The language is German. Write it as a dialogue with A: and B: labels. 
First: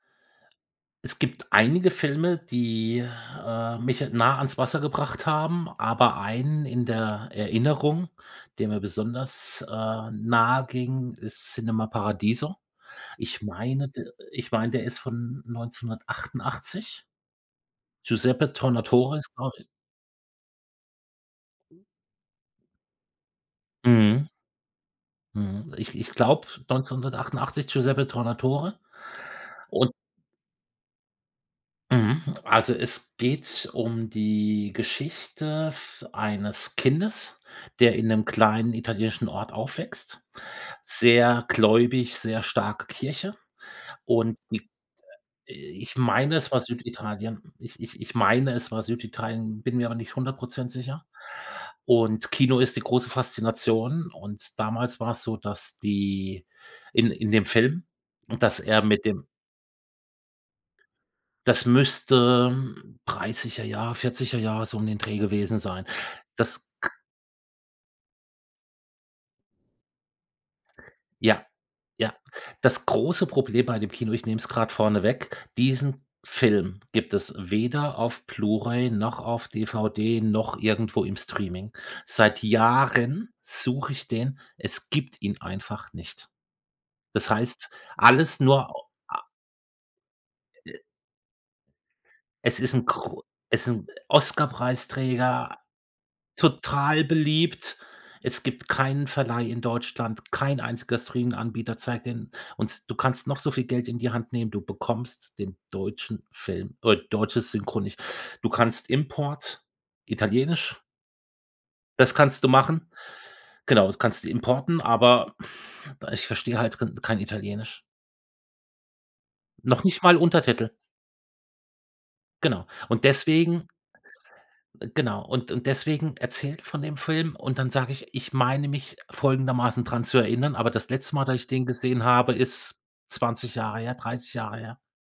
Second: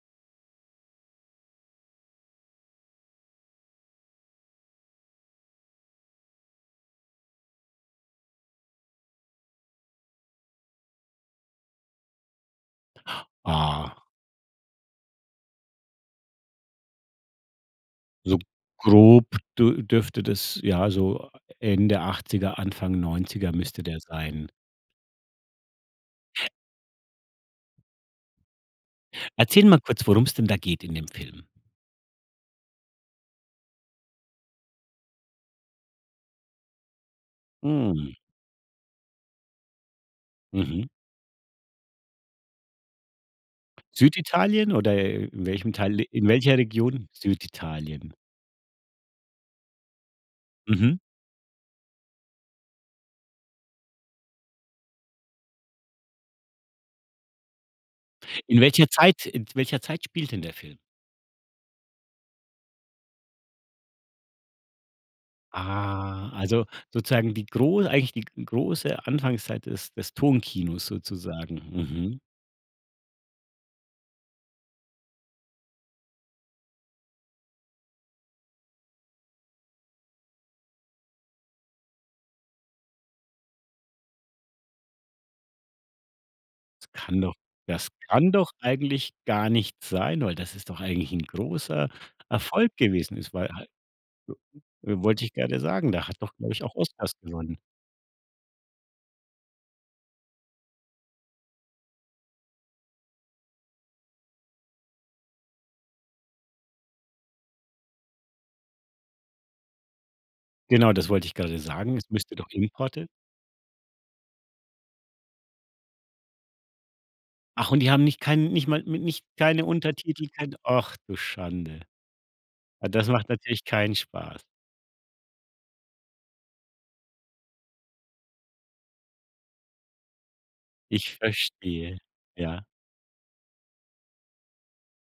A: Es gibt einige Filme, die, äh, mich nah ans Wasser gebracht haben, aber einen in der Erinnerung, der mir besonders, äh, nahe ging, ist Cinema Paradiso. Ich meine
B: Ah.
A: d ich meine, der ist von 1988.
B: So
A: Giuseppe Tornatore
B: grob
A: ist glau
B: d dürfte das ja, so Ende 80er, Anfang 90er müsste der
A: Mhm.
B: sein.
A: Mhm, ich ich glaube, 1988 Giuseppe Tornatore
B: Erzähl mal
A: und
B: kurz, worum es denn da geht in dem Film.
A: Mhm. Also, es geht um die Geschichte v eines Kindes, der in
B: Mhm.
A: 'nem kleinen italienischen Ort aufwächst,
B: Mhm.
A: sehr gläubig, sehr starke Kirche. Und i
B: Süditalien oder
A: äh,
B: welchem
A: ich
B: Teil in
A: meine, es
B: welcher
A: war
B: Region
A: Süditalien. Ich ich
B: Süditalien?
A: ich meine, es war Süditalien, bin mir aber nicht 100 %
B: Mhm.
A: sicher. Und Kino ist die große Faszination. Und damals war es so, dass die in in dem Film und dass
B: In
A: er
B: welcher
A: mit dem
B: Zeit, äh in welcher Zeit spielt denn der Film?
A: Das müsste 30er Jahre, 40er Jahre so um den Dreh gewesen sein.
B: Ah, also,
A: Das k
B: sozusagen die gro eigentlich die g große Anfangszeit des des Tonkinos
A: Ja,
B: sozusagen,
A: ja.
B: mhm.
A: Das große Problem bei dem Kino, ich nehme es gerade vorneweg, diesen Film gibt es weder auf Blue-ray noch auf DVD noch irgendwo im Streaming. Seit Jahren suche ich den, es gibt ihn einfach nicht.
B: Das kann
A: Das
B: doch
A: heißt,
B: das kann
A: alles
B: doch
A: nur o
B: eigentlich
A: a
B: gar nicht sein, weil das ist
A: Äh.
B: doch eigentlich 'n großer
A: Es ist
B: Erfolg
A: 'n
B: gewesen?
A: gro
B: Es war
A: es ist
B: halt
A: 'n
B: wollte ich gerade
A: Oscarpreisträger,
B: sagen, der hat doch, glaube ich, auch
A: total
B: Oscars gewonnen.
A: beliebt. Es gibt keinen Verleih in Deutschland, kein einziger Streaminganbieter zeigt den und du kannst noch so viel Geld in die Hand nehmen, du bekommst den deutschen Film, äh deutsches Synchro nicht. Du kannst Import italienisch
B: Genau, das wollte ich gerade sagen. Es
A: das
B: müsste
A: kannst du
B: doch
A: machen.
B: Importe
A: Genau, kannst du importieren, aber ich verstehe halt rin kein
B: Ach, und
A: Italienisch.
B: die haben nicht keinen nicht mal n nicht keine
A: Noch nicht mal
B: Untertitel, kein
A: Untertitel.
B: och, du Schande.
A: Genau.
B: Ah,
A: Und
B: das macht natürlich
A: deswegen
B: keinen Spaß.
A: Äh, genau. Und und deswegen erzähle ich von dem Film und dann sage ich, ich meine mich folgendermaßen dran zu erinnern, aber das letzte
B: Ich
A: Mal, dass ich den
B: verstehe,
A: gesehen habe,
B: ja.
A: ist 20 Jahre her, 30 Jahre her.